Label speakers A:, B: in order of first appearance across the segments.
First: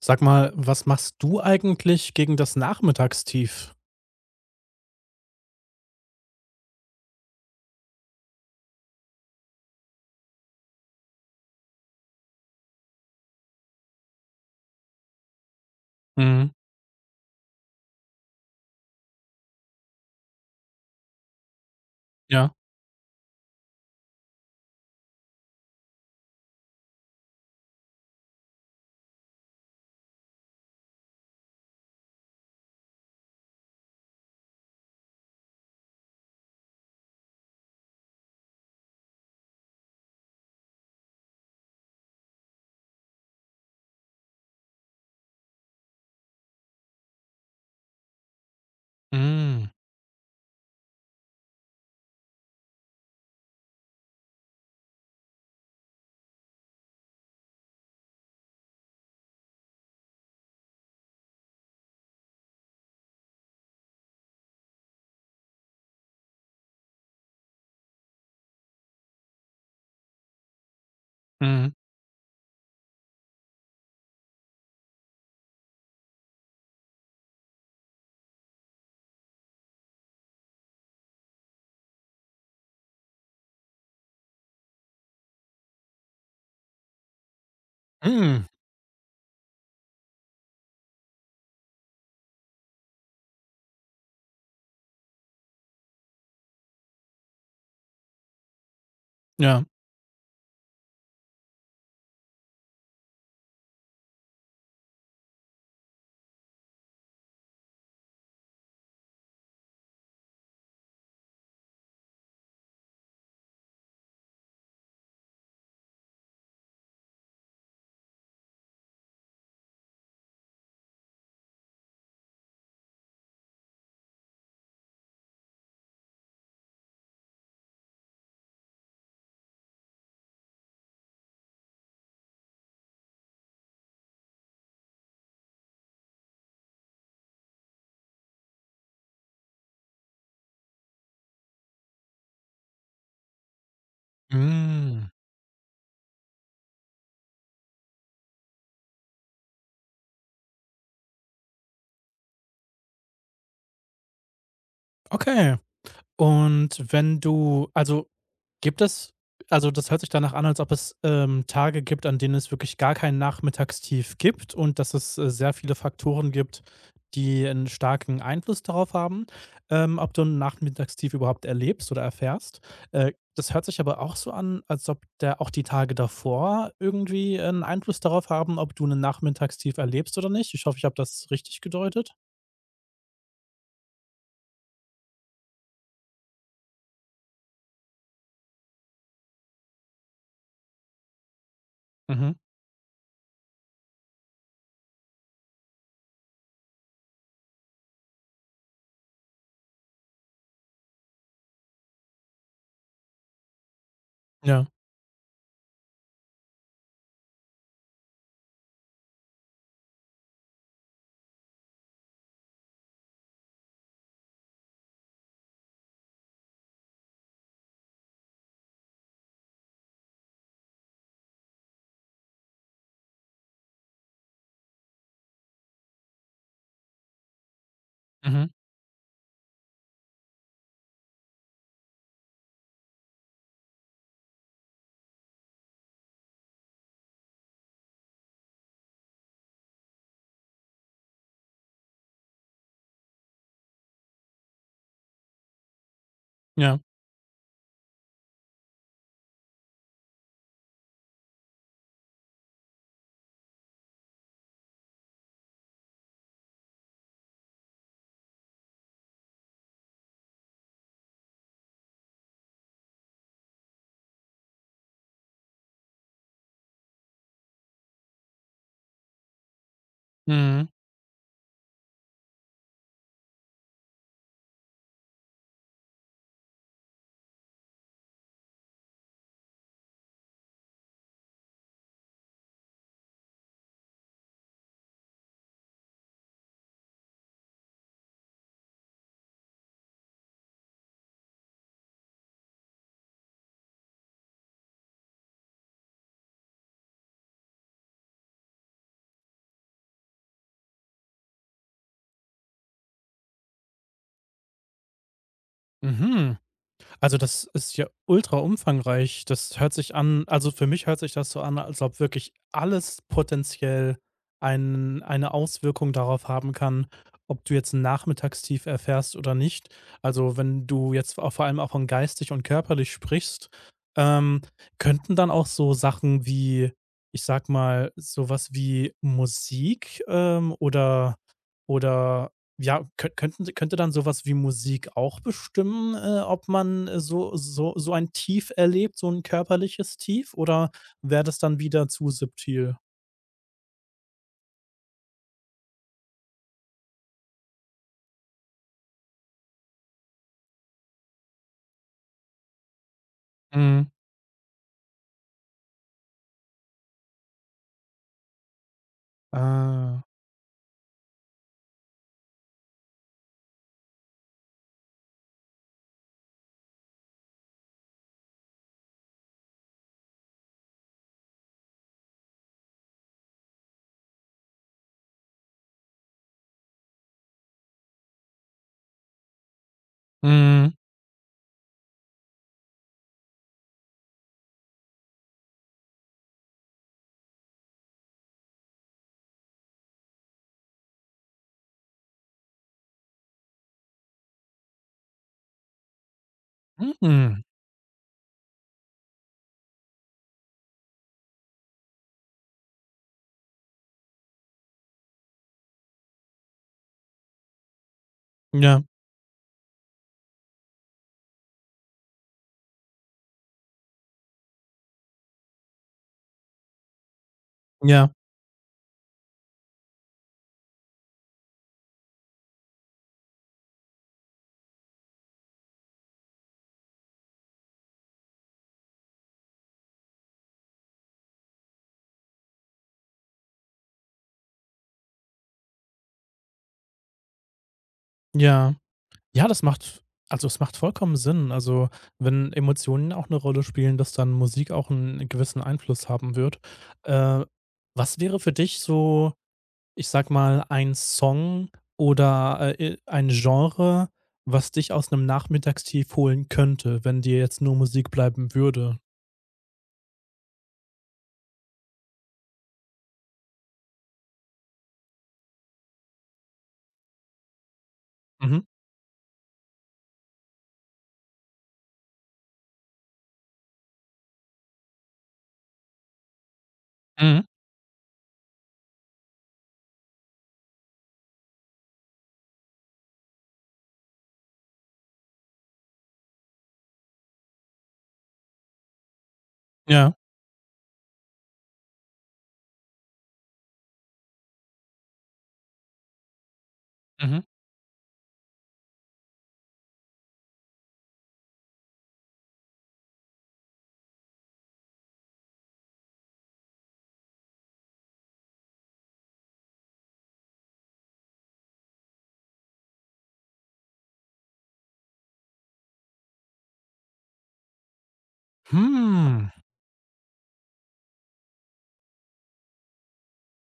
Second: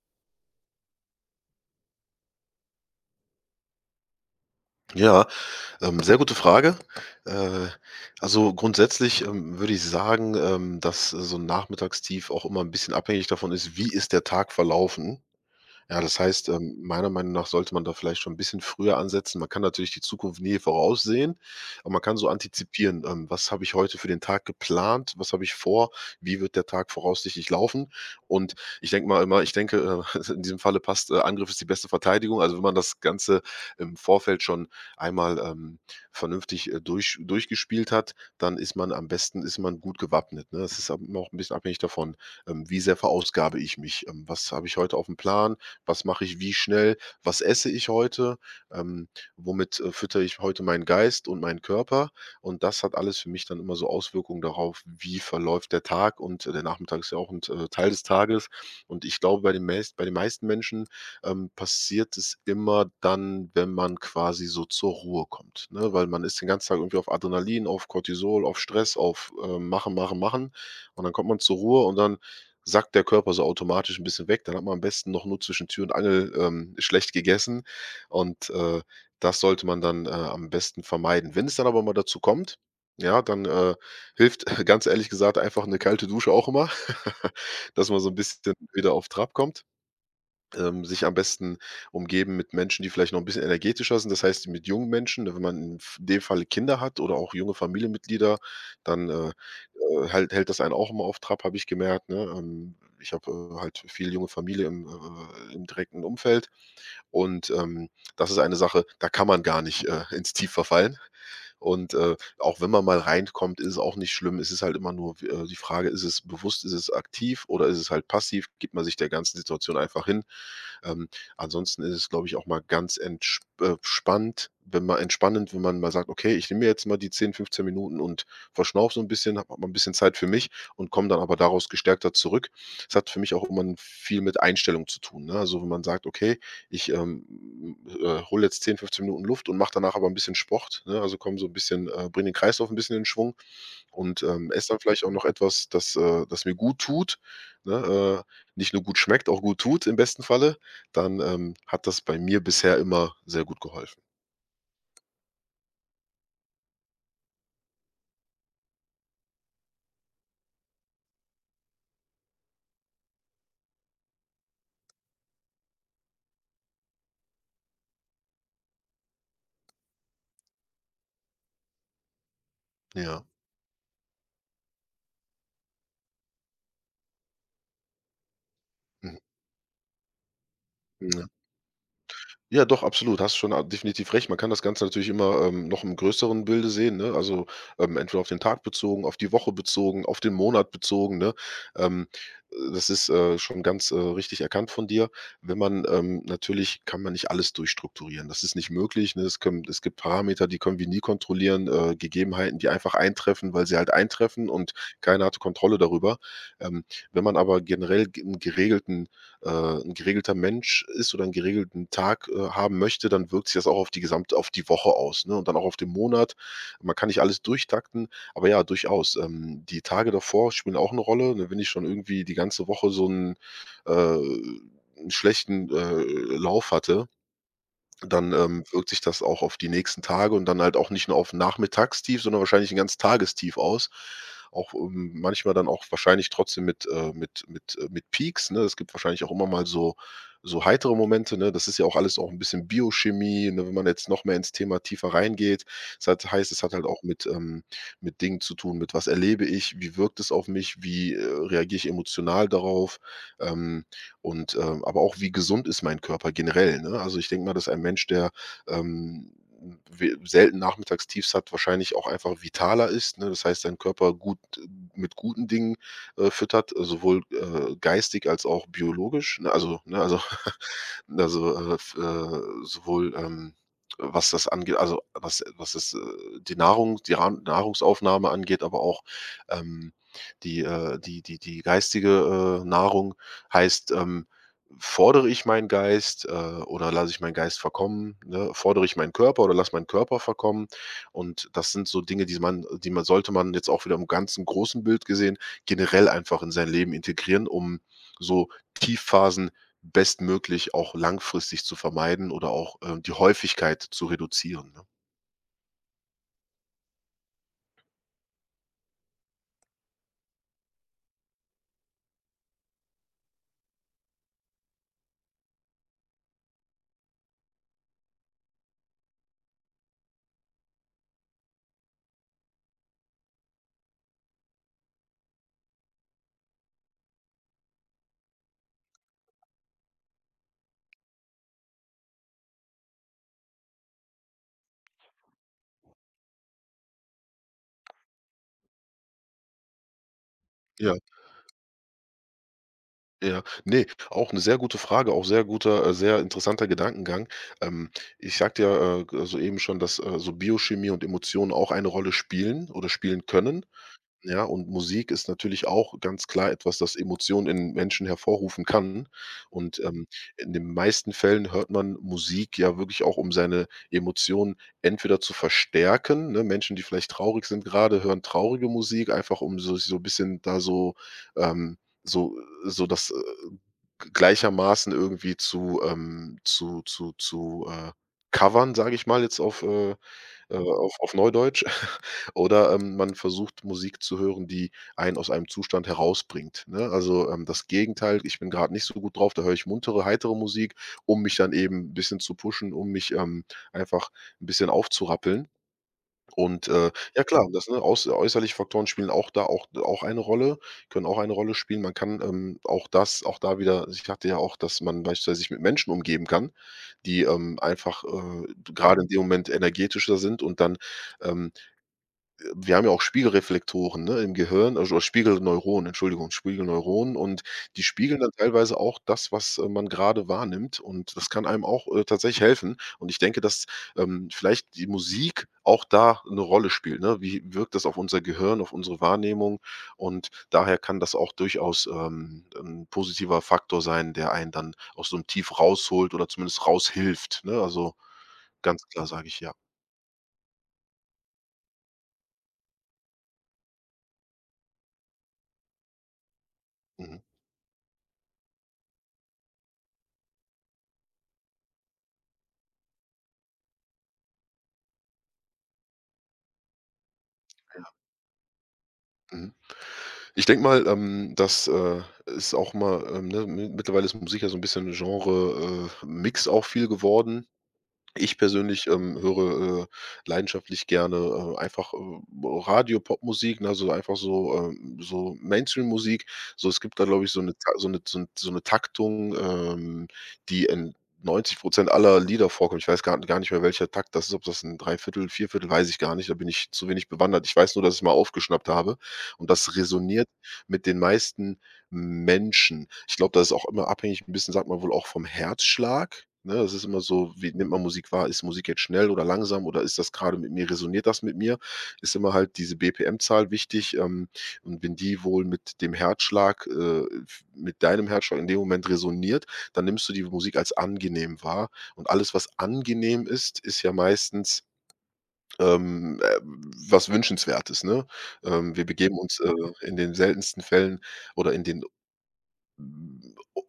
A: Sag mal, was machst du eigentlich gegen das Nachmittagstief?
B: Ja, sehr gute Frage. Äh, also grundsätzlich, würde ich sagen, dass so ein Nachmittagstief auch immer ein bisschen abhängig davon ist, wie ist der Tag verlaufen. Ja, das heißt,
A: Mhm.
B: meiner Meinung nach sollte man da vielleicht schon ein bisschen früher ansetzen. Man kann natürlich die Zukunft nie voraussehen, aber man kann so
A: Ja.
B: antizipieren: „Was habe ich heute für den Tag geplant? Was habe ich vor? Wie wird der Tag voraussichtlich laufen?“ Und ich denke, in diesem Falle passt, Angriff ist die beste Verteidigung. Also, wenn man das Ganze im Vorfeld schon einmal, vernünftig, durchgespielt hat, dann ist man gut gewappnet, ne? Es ist ab immer auch 'n bisschen abhängig davon, wie sehr verausgabe ich mich? Was habe ich heute auf dem Plan? Was mache ich wie schnell, was esse ich heute, ähm,
A: Mhm.
B: womit, füttere ich heute meinen Geist und meinen Körper. Und das hat alles für mich dann immer so Auswirkungen darauf, wie verläuft der Tag, und der Nachmittag ist ja auch ein T Teil des Tages. Und ich glaube, bei den meisten Menschen passiert es immer dann, wenn man quasi so zur Ruhe kommt, ne? Weil man ist den ganzen Tag irgendwie auf Adrenalin, auf Cortisol, auf Stress, auf, machen, machen, machen, und dann kommt man zur
A: Mhm.
B: Ruhe und dann sackt der Körper so automatisch ein bisschen weg. Dann hat man am besten noch nur zwischen Tür und Angel, schlecht gegessen, und, das sollte man dann, am besten vermeiden. Wenn es dann aber mal dazu kommt, ja, dann, hilft ganz ehrlich gesagt einfach eine kalte Dusche auch immer, dass man so ein
A: Mhm.
B: bisschen wieder auf Trab kommt, sich am besten umgeben mit Menschen, die vielleicht noch ein bisschen energetischer sind. Das heißt, mit jungen Menschen, ne, wenn man in f dem Fall Kinder hat oder auch junge Familienmitglieder, dann,
A: Ja.
B: halt hält das einen auch immer auf Trab, habe ich gemerkt, ne? Ich habe, halt viel junge Familie im, im direkten Umfeld, und, das ist eine Sache, da kann man gar nicht, ins Tief verfallen. Und, auch wenn man mal reinkommt, ist es auch nicht schlimm. Es ist halt immer nur die Frage, ist es bewusst, ist es aktiv oder ist es halt passiv? Gibt man sich der ganzen Situation einfach hin? Ähm, ansonsten ist es, glaube ich, auch mal ganz entsch spannt wenn man entspannend, wenn man mal sagt: „Okay, ich nehme mir jetzt mal die 10, 15 Minuten und verschnaufe so ein bisschen, habe mal ein bisschen Zeit für mich und komme dann aber daraus gestärkter zurück.“ Es hat für mich auch immer 'n viel mit Einstellung zu tun, ne? Also, wenn man sagt: „Okay, ich, hole jetzt 10, 15 Minuten Luft und mache danach aber ein bisschen Sport“, ne? Also, komme so ein bisschen, bringe den Kreislauf ein bisschen in Schwung, und, esse dann vielleicht auch
A: Mhm.
B: noch etwas, das mir gut tut, ne? Nicht nur gut schmeckt, auch gut tut im besten Falle, dann, hat das bei mir bisher immer sehr gut geholfen.
A: Okay. Und wenn du also, gibt es also, das hört sich danach an, als ob es, Tage gibt, an denen es wirklich gar kein Nachmittagstief gibt und dass es, sehr viele Faktoren gibt, die einen starken Einfluss darauf haben, ob du 'n Nachmittagstief überhaupt erlebst oder erfährst. Äh,
B: Ja.
A: das hört sich aber auch so an, als ob da auch die Tage davor irgendwie einen Einfluss darauf haben, ob du einen Nachmittagstief erlebst oder nicht. Ich hoffe, ich habe das
B: Mhm.
A: richtig gedeutet.
B: Ja, doch, absolut. Hast schon a definitiv recht. Man kann das Ganze natürlich immer, noch im größeren Bilde sehen, ne? Also, entweder auf den Tag bezogen, auf die Woche bezogen, auf den Monat bezogen, ne? Ähm,
A: Mhm.
B: das ist, schon ganz, richtig erkannt von dir. Wenn man, natürlich kann man nicht alles durchstrukturieren. Das ist nicht möglich, ne? Es gibt Parameter, die können wir nie kontrollieren, Gegebenheiten, die einfach eintreffen, weil sie halt eintreffen,
A: Ja.
B: und keiner hat Kontrolle darüber. Ähm, wenn man aber generell ge 'n geregelten äh, 'n geregelter Mensch ist oder einen geregelten Tag, haben möchte, dann wirkt sich das auch auf die Woche aus, ne, und dann auch auf den Monat. Man kann nicht alles durchtakten, aber ja, durchaus. Die Tage davor spielen auch eine Rolle, ne, wenn ich schon irgendwie die ganze Woche so einen äh 'n schlechten, Lauf hatte, dann,
A: Mhm.
B: wirkt sich das auch auf die nächsten Tage, und dann halt auch nicht nur auf 'n Nachmittagstief, sondern wahrscheinlich ein ganz Tagestief aus. Auch, manchmal dann auch wahrscheinlich trotzdem mit Peaks, ne? Es gibt wahrscheinlich auch immer mal so heitere Momente, ne? Das ist ja auch alles auch ein bisschen Biochemie, ne, wenn man jetzt noch mehr ins Thema tiefer reingeht. Es hat
A: Ja.
B: halt auch mit Dingen zu tun, mit: Was erlebe ich? Wie wirkt es auf mich? Wie, reagiere ich emotional darauf? Ähm aber auch, wie gesund ist mein Körper generell, ne? Also, ich denke mal, dass ein Mensch, der, ähm, we selten Nachmittagstiefs hat, wahrscheinlich auch einfach vitaler ist, ne? Das heißt, sein Körper gut mit guten Dingen, füttert, sowohl, geistig als auch biologisch, ne? Also,
A: Mhm.
B: also, f sowohl, was das angeht, also was das, die Nahrungsaufnahme angeht, aber auch, ähm, die, die die die geistige, Nahrung. Heißt, fordere ich meinen Geist, oder lasse ich meinen Geist verkommen, ne? Fordere ich meinen Körper oder lasse meinen Körper verkommen? Und das sind so Dinge, die man sollte man jetzt auch wieder im ganzen großen Bild gesehen generell einfach in sein Leben integrieren, um so Tiefphasen bestmöglich auch langfristig zu vermeiden oder auch, die Häufigkeit zu reduzieren, ne?
A: Mhm. Also, das ist ja ultra umfangreich. Das hört sich an, also für mich hört sich das so an, als ob wirklich alles potenziell eine Auswirkung darauf haben kann, ob du jetzt ein Nachmittagstief erfährst oder nicht. Also, wenn du jetzt auch vor allem auch von geistig und körperlich sprichst, ähm, könnten dann auch so Sachen wie, ich sag mal, sowas wie Musik, oder ja, könnte dann sowas wie Musik auch bestimmen, ob man, so ein Tief erlebt, so ein körperliches Tief, oder
B: Ja.
A: wäre das dann wieder zu subtil?
B: Ja, ne, auch eine sehr gute Frage, auch sehr guter sehr interessanter Gedankengang. Ähm, ich sagte ja, g soeben schon, dass, so Biochemie und Emotionen auch eine Rolle spielen oder spielen können,
A: Mhm.
B: ja? Und Musik ist natürlich auch ganz klar etwas, das Emotionen in Menschen hervorrufen kann. Und,
A: Ah.
B: in den meisten Fällen hört man Musik ja wirklich auch, um seine Emotionen entweder zu verstärken, ne? Menschen, die vielleicht traurig sind gerade, hören traurige Musik, einfach um so ein bisschen da so ähm, so so das gleichermaßen irgendwie zu zu, covern, sage ich mal jetzt
A: Mhm.
B: auf Neudeutsch. Oder, man versucht, Musik zu hören, die einen aus einem Zustand herausbringt, ne? Also, das Gegenteil, ich bin gerade nicht so gut drauf, da höre ich muntere, heitere Musik, um mich dann eben 'n bisschen zu pushen, um mich, einfach ein bisschen aufzurappeln. Und, ja
A: Mhm.
B: klar, das, ne, äußerliche Faktoren spielen auch da auch eine Rolle, können auch eine Rolle spielen. Man kann, auch das auch da wieder, ich hatte ja auch, dass man beispielsweise sich mit Menschen umgeben kann, die, einfach,
A: Ja,
B: grade in dem Moment energetischer sind, und dann, ähm wir haben ja auch Spiegelreflektoren, ne, im Gehirn, also oder Spiegelneuronen, Entschuldigung, Spiegelneuronen, und die
A: ja,
B: spiegeln dann teilweise auch das, was, man gerade wahrnimmt, und das kann einem auch, tatsächlich helfen, und ich denke, dass, vielleicht die Musik auch da eine Rolle spielt, ne? Wie wirkt das auf unser Gehirn, auf unsere Wahrnehmung? Und daher kann das auch durchaus'n positiver Faktor sein, der einen dann aus so einem Tief rausholt oder zumindest raushilft, ne? Also,
A: ja.
B: ganz klar sage ich
A: Ja,
B: ja.
A: das macht, also es macht vollkommen Sinn. Also, wenn Emotionen auch eine Rolle spielen, dass dann Musik auch einen gewissen Einfluss haben wird.
B: Mhm.
A: Äh, Was wäre für dich so, ich sag mal, ein Song oder, ein Genre, was dich aus einem Nachmittagstief holen könnte, wenn dir jetzt nur Musik bleiben würde?
B: Mhm. Ich denke mal, dass, es auch mal ne, mi mittlerweile ist Musik ja so ein bisschen Genre Mix auch viel geworden. Ich
A: Mhm.
B: persönlich, höre, leidenschaftlich gerne, einfach, Radio, Popmusik, ne, also einfach so, so Mainstream-Musik. So, es gibt da, glaube ich, so
A: Mhm.
B: eine Ta so eine so 'n so 'ne Taktung, die in 90 aller Lieder vorkommt. Ich weiß gar nicht mehr, welcher Takt das ist, ob das ein Dreiviertel, Vierviertel, weiß ich gar nicht. Da bin ich zu wenig bewandert. Ich weiß nur, dass ich's mal aufgeschnappt habe, und das
A: Ja.
B: resoniert mit den meisten Menschen. Ich glaube, das ist auch immer abhängig ein bisschen, sagt man wohl, auch vom Herzschlag, ne? Das ist immer so,
A: Mhm.
B: wie nimmt man Musik wahr? Ist Musik jetzt schnell oder langsam oder ist das gerade mit mir resoniert das mit mir? Ist immer halt diese BPM-Zahl wichtig, und wenn die wohl mit dem Herzschlag, f mit deinem Herzschlag in dem Moment resoniert, dann nimmst du die Musik als angenehm wahr, und alles, was angenehm ist, ist ja meistens, ähm, äh, was Wünschenswertes, ne? Wir begeben uns,
A: Hm.
B: in den seltensten Fällen oder in den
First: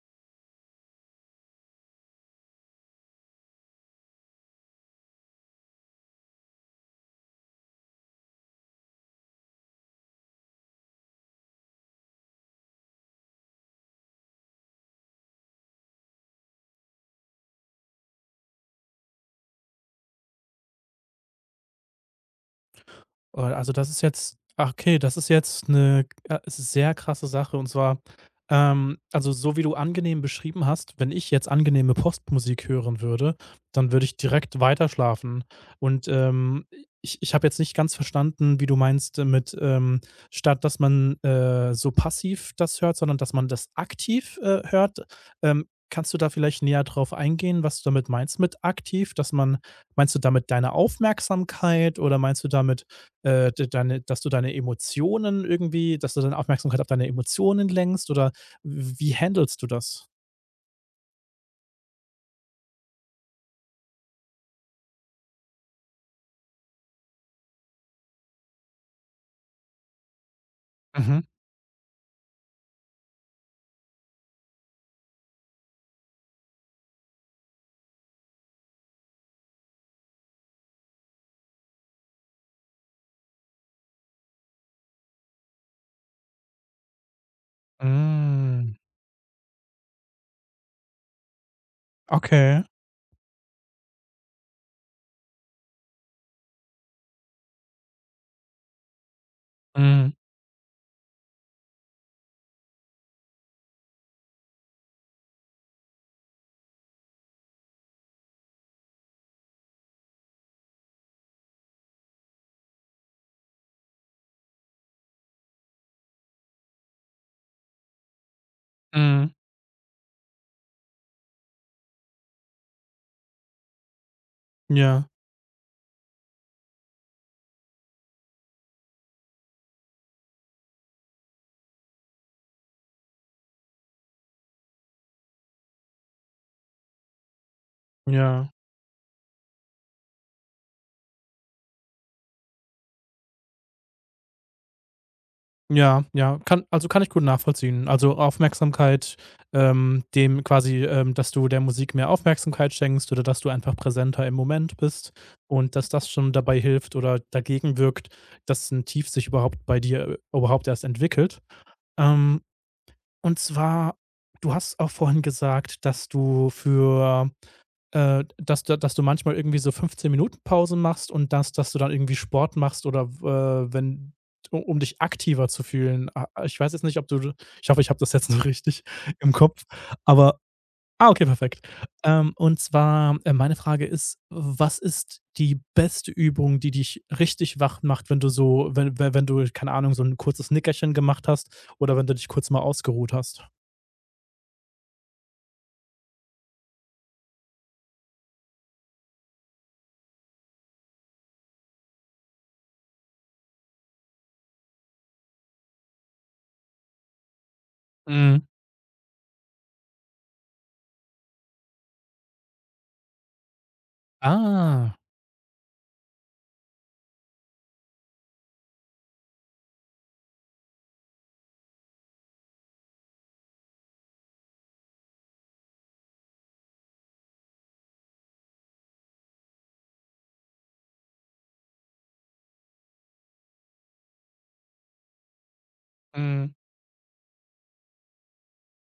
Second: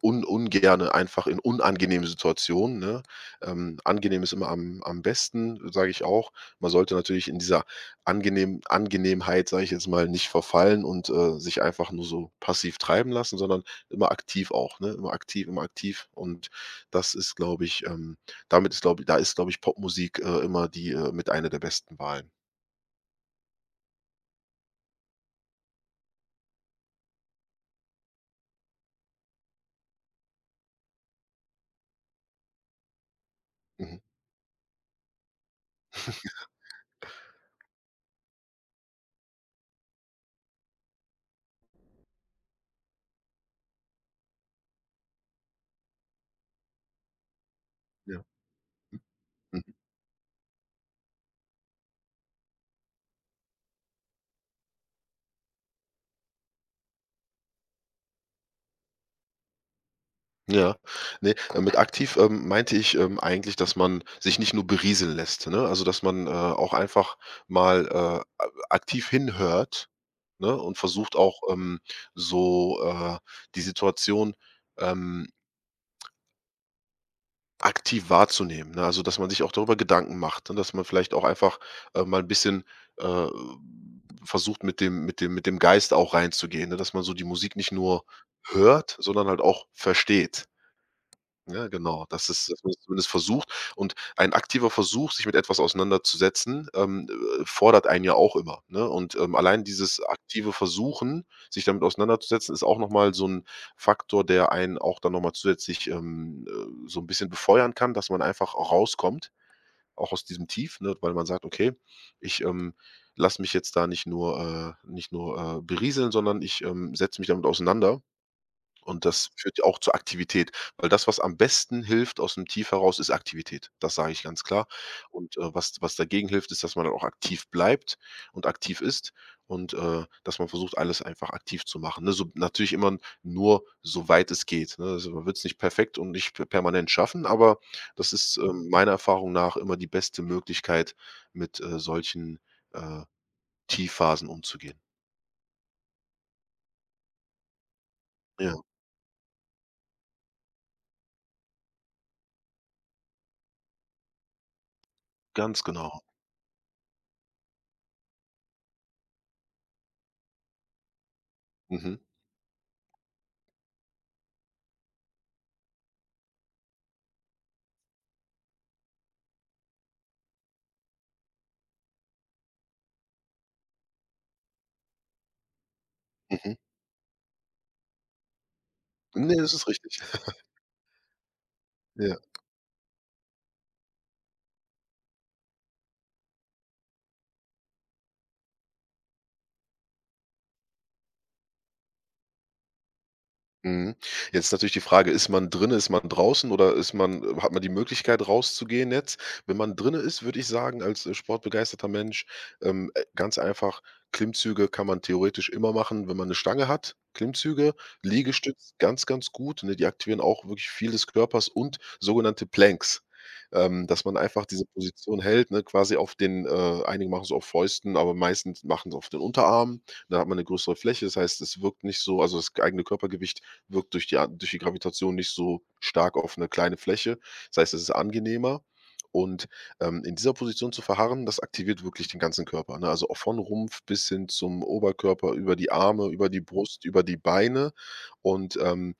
B: un ungerne einfach in unangenehmen Situationen, ne? Angenehm ist immer am besten, sage ich auch. Man sollte natürlich in dieser Angenehmheit, sage ich jetzt mal, nicht verfallen und, sich einfach nur so passiv treiben lassen, sondern immer aktiv auch, ne? Immer aktiv und das ist, glaube ich, damit ist glaube ich, da ist, glaube ich, Popmusik, immer die, mit einer der besten Wahlen.
A: Oh, also das ist jetzt, ach okay, das ist jetzt eine sehr krasse Sache, und zwar, also so wie du angenehm beschrieben hast, wenn ich jetzt angenehme Postmusik hören würde, dann
B: Mhm.
A: würde ich direkt weiterschlafen. Und, ich habe jetzt nicht ganz verstanden, wie du meinst, mit, statt dass man, so passiv das hört, sondern dass man das aktiv, hört. Ähm, kannst du da vielleicht näher drauf eingehen, was du damit
B: Ja.
A: meinst mit aktiv? Dass man,
B: Mhm.
A: meinst du damit deine Aufmerksamkeit, oder meinst du damit de deine, dass du deine Emotionen irgendwie, dass du deine Aufmerksamkeit auf deine Emotionen lenkst, oder wie handelst du das?
B: Ja. Ne, mit aktiv, meinte ich, eigentlich, dass man sich nicht nur berieseln lässt, ne? Also, dass man, auch einfach mal, a aktiv hinhört, ne, und versucht
A: Mhm.
B: auch, so, die Situation, ähm, aktiv wahrzunehmen, ne? Also, dass man sich auch darüber Gedanken macht, ne, dass man vielleicht auch einfach, mal ein bisschen, äh, versucht, mit dem Geist auch reinzugehen, ne, dass man so die Musik nicht nur
A: Hm.
B: hört, sondern halt auch versteht. Ja, genau. Dass
A: Okay.
B: man's zumindest versucht und ein aktiver Versuch, sich mit etwas auseinanderzusetzen, fordert einen ja auch immer, ne? Und, allein dieses
A: Mhm.
B: aktive Versuchen, sich damit auseinanderzusetzen, ist auch noch mal so 'n Faktor, der einen auch dann noch mal zusätzlich, so 'n bisschen befeuern kann, dass man einfach auch rauskommt, auch aus diesem Tief, ne, weil man sagt: „Okay, ich, lasse mich jetzt da nicht nur berieseln, sondern ich, setze mich damit auseinander.“ Und das
A: Mhm.
B: führt ja auch zur Aktivität, weil das, was am besten hilft aus dem Tief heraus, ist Aktivität. Das sage ich ganz klar.
A: Ja,
B: Und, was dagegen hilft, ist, dass man dann auch aktiv bleibt und aktiv ist und, dass man versucht, alles einfach aktiv zu machen, ne? So natürlich immer nur so weit es geht, ne? Also, man wird es nicht perfekt und nicht p permanent schaffen, aber das ist,
A: ja,
B: meiner Erfahrung nach immer die beste Möglichkeit, mit, solchen, äh, Tiefphasen umzugehen.
A: ja, ja. Kann, also kann ich gut nachvollziehen. Also,
B: Ja,
A: Aufmerksamkeit, dass du der Musik mehr Aufmerksamkeit schenkst, oder dass du einfach präsenter im Moment bist
B: ganz
A: und dass
B: genau.
A: das schon dabei hilft oder dagegen wirkt, dass ein Tief sich überhaupt bei dir, überhaupt erst entwickelt.
B: Mhm,
A: Ähm Und zwar, du hast auch vorhin gesagt, dass du für, dass du manchmal irgendwie so 15 Minuten Pause machst, und dass du dann irgendwie Sport machst, oder wenn u um dich aktiver zu fühlen. A
B: mhm.
A: Ich weiß jetzt nicht, ob du, ich hoffe, ich habe das jetzt noch richtig im
B: Ne, das
A: Kopf,
B: ist richtig.
A: aber, ah, okay, perfekt. Und zwar, meine Frage ist, was ist die beste Übung, die dich richtig wach macht, wenn du so, wenn du, keine Ahnung, so ein kurzes Nickerchen gemacht hast oder wenn du dich kurz mal ausgeruht hast?
B: Mhm. Jetzt ist natürlich die Frage, ist man drin, ist man draußen oder ist man hat man die Möglichkeit rauszugehen jetzt? Wenn man drinne ist, würde ich sagen, als, sportbegeisterter Mensch, ganz einfach, Klimmzüge kann man theoretisch immer machen, wenn man eine Stange hat, Klimmzüge,
A: Mhm.
B: Liegestütz ganz, ganz gut, ne? Die aktivieren auch wirklich viel des Körpers und sogenannte Planks, dass man einfach diese
A: Ah.
B: Position hält, ne, quasi auf den einige machen es auf Fäusten, aber meistens machen es auf den Unterarmen. Da hat man eine größere Fläche, das heißt, es wirkt nicht so. Also, das eigene Körpergewicht wirkt durch die At durch die Gravitation nicht so stark auf eine kleine Fläche. Das heißt, es ist angenehmer und, in dieser Position zu verharren, das aktiviert wirklich den ganzen Körper, ne? Also, auch von Rumpf bis hin zum Oberkörper, über die Arme, über die
A: Mhm.
B: Brust, über die Beine und,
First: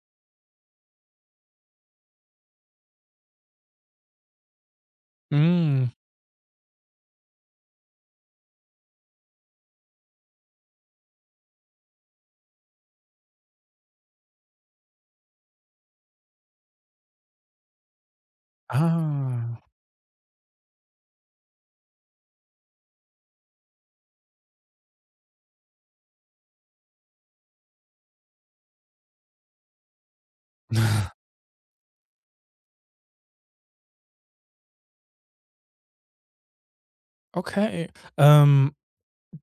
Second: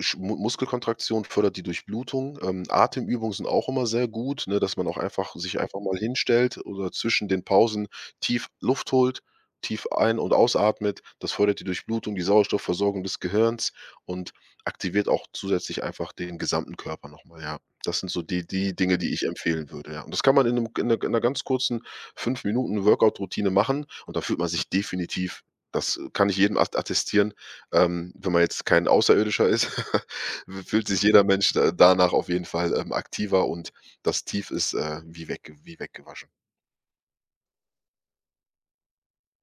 B: Sch Mu Muskelkontraktion fördert die Durchblutung. Atemübungen sind auch immer sehr gut, ne, dass man auch einfach sich einfach
A: Mhm.
B: mal hinstellt oder zwischen den Pausen tief Luft holt, tief ein und ausatmet. Das fördert die Durchblutung, die Sauerstoffversorgung des Gehirns und aktiviert auch zusätzlich einfach den gesamten Körper nochmal. Ja. Das sind so die Dinge, die ich
A: Ah.
B: empfehlen würde, ja. Und das kann man in einem in einer in 'ner ganz kurzen 5 Minuten Workout-Routine machen und da fühlt man sich definitiv, das kann ich jedem at attestieren, wenn man jetzt kein Außerirdischer ist, fühlt sich jeder Mensch da danach auf jeden Fall, aktiver und das Tief ist, wie weggewaschen.
A: Okay. Ähm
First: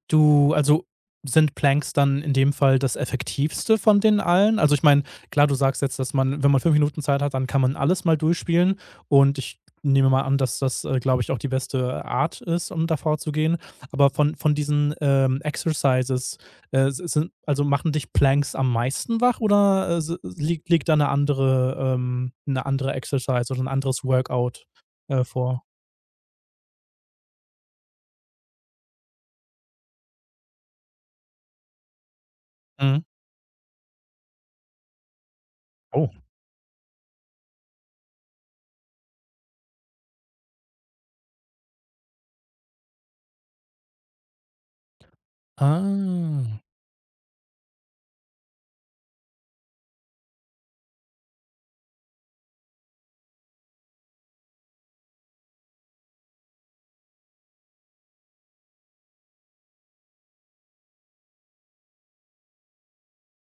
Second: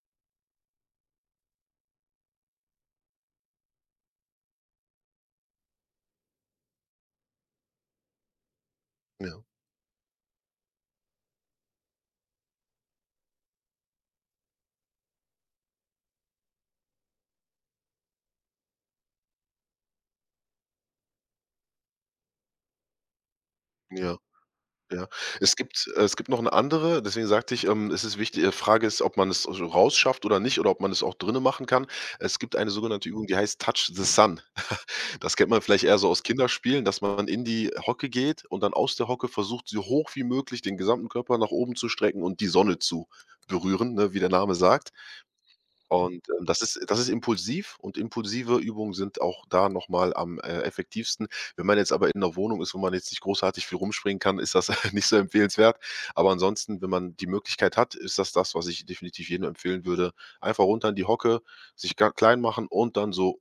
A: Du, also sind Planks dann in dem Fall das effektivste von den allen? Also, ich meine, klar, du sagst jetzt, dass man, wenn man 5 Minuten Zeit hat, dann kann man alles mal durchspielen, und
B: Ja,
A: ich nehme mal an, dass das, glaube ich, auch die beste Art ist, um da vorzugehen. Aber von diesen, Exercises, s sind, also machen dich Planks am meisten wach, oder s liegt liegt da eine andere, 'ne andere Exercise oder ein anderes
B: ja,
A: Workout,
B: ja.
A: vor?
B: Es gibt noch eine andere, deswegen sagte ich, es ist wichtig, Frage ist, ob man es so rausschafft oder nicht oder ob man es auch drinnen machen kann. Es gibt eine
A: Mhm.
B: sogenannte Übung, die heißt „Touch the Sun“. Das kennt man vielleicht eher so
A: Oh.
B: aus Kinderspielen, dass man in die Hocke geht und dann aus der Hocke versucht, so hoch wie möglich den gesamten Körper nach oben zu strecken und die Sonne zu berühren, ne, wie der Name sagt. Und,
A: Ah.
B: das ist impulsiv und impulsive Übungen sind auch da noch mal am, effektivsten. Wenn man jetzt aber in 'ner Wohnung ist, wo man jetzt nicht großartig viel rumspringen kann, ist das nicht so empfehlenswert. Aber ansonsten, wenn man die Möglichkeit hat, ist das das, was ich definitiv jedem empfehlen würde. Einfach runter in die Hocke, sich ga klein machen und dann so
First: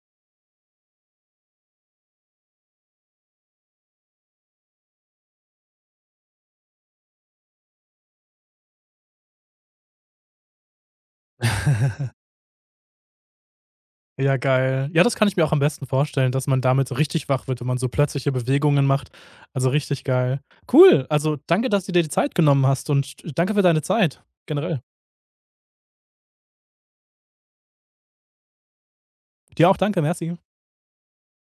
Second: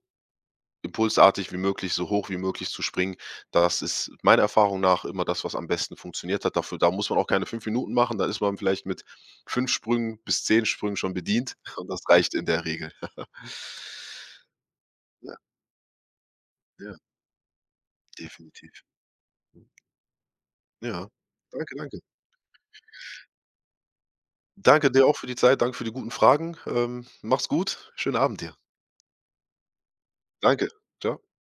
B: impulsartig wie möglich, so hoch wie möglich zu springen. Das ist meiner Erfahrung nach immer das, was am besten funktioniert hat. Dafür da muss man auch keine 5 Minuten machen, da ist man vielleicht mit 5 Sprüngen bis 10 Sprüngen schon bedient und das reicht in der Regel.
A: Ja, geil. Ja, das kann
B: Ja,
A: ich mir auch am besten vorstellen, dass man damit
B: ja,
A: so richtig wach wird, wenn man so plötzliche
B: definitiv.
A: Bewegungen macht. Also richtig geil. Cool.
B: Ja,
A: Also danke,
B: danke,
A: dass du
B: danke.
A: dir die Zeit genommen hast, und danke für deine Zeit generell.
B: Danke dir auch für die Zeit, danke für die guten Fragen. Mach's gut, schönen Abend dir.
A: Dir auch danke, merci.
B: Danke. Ciao.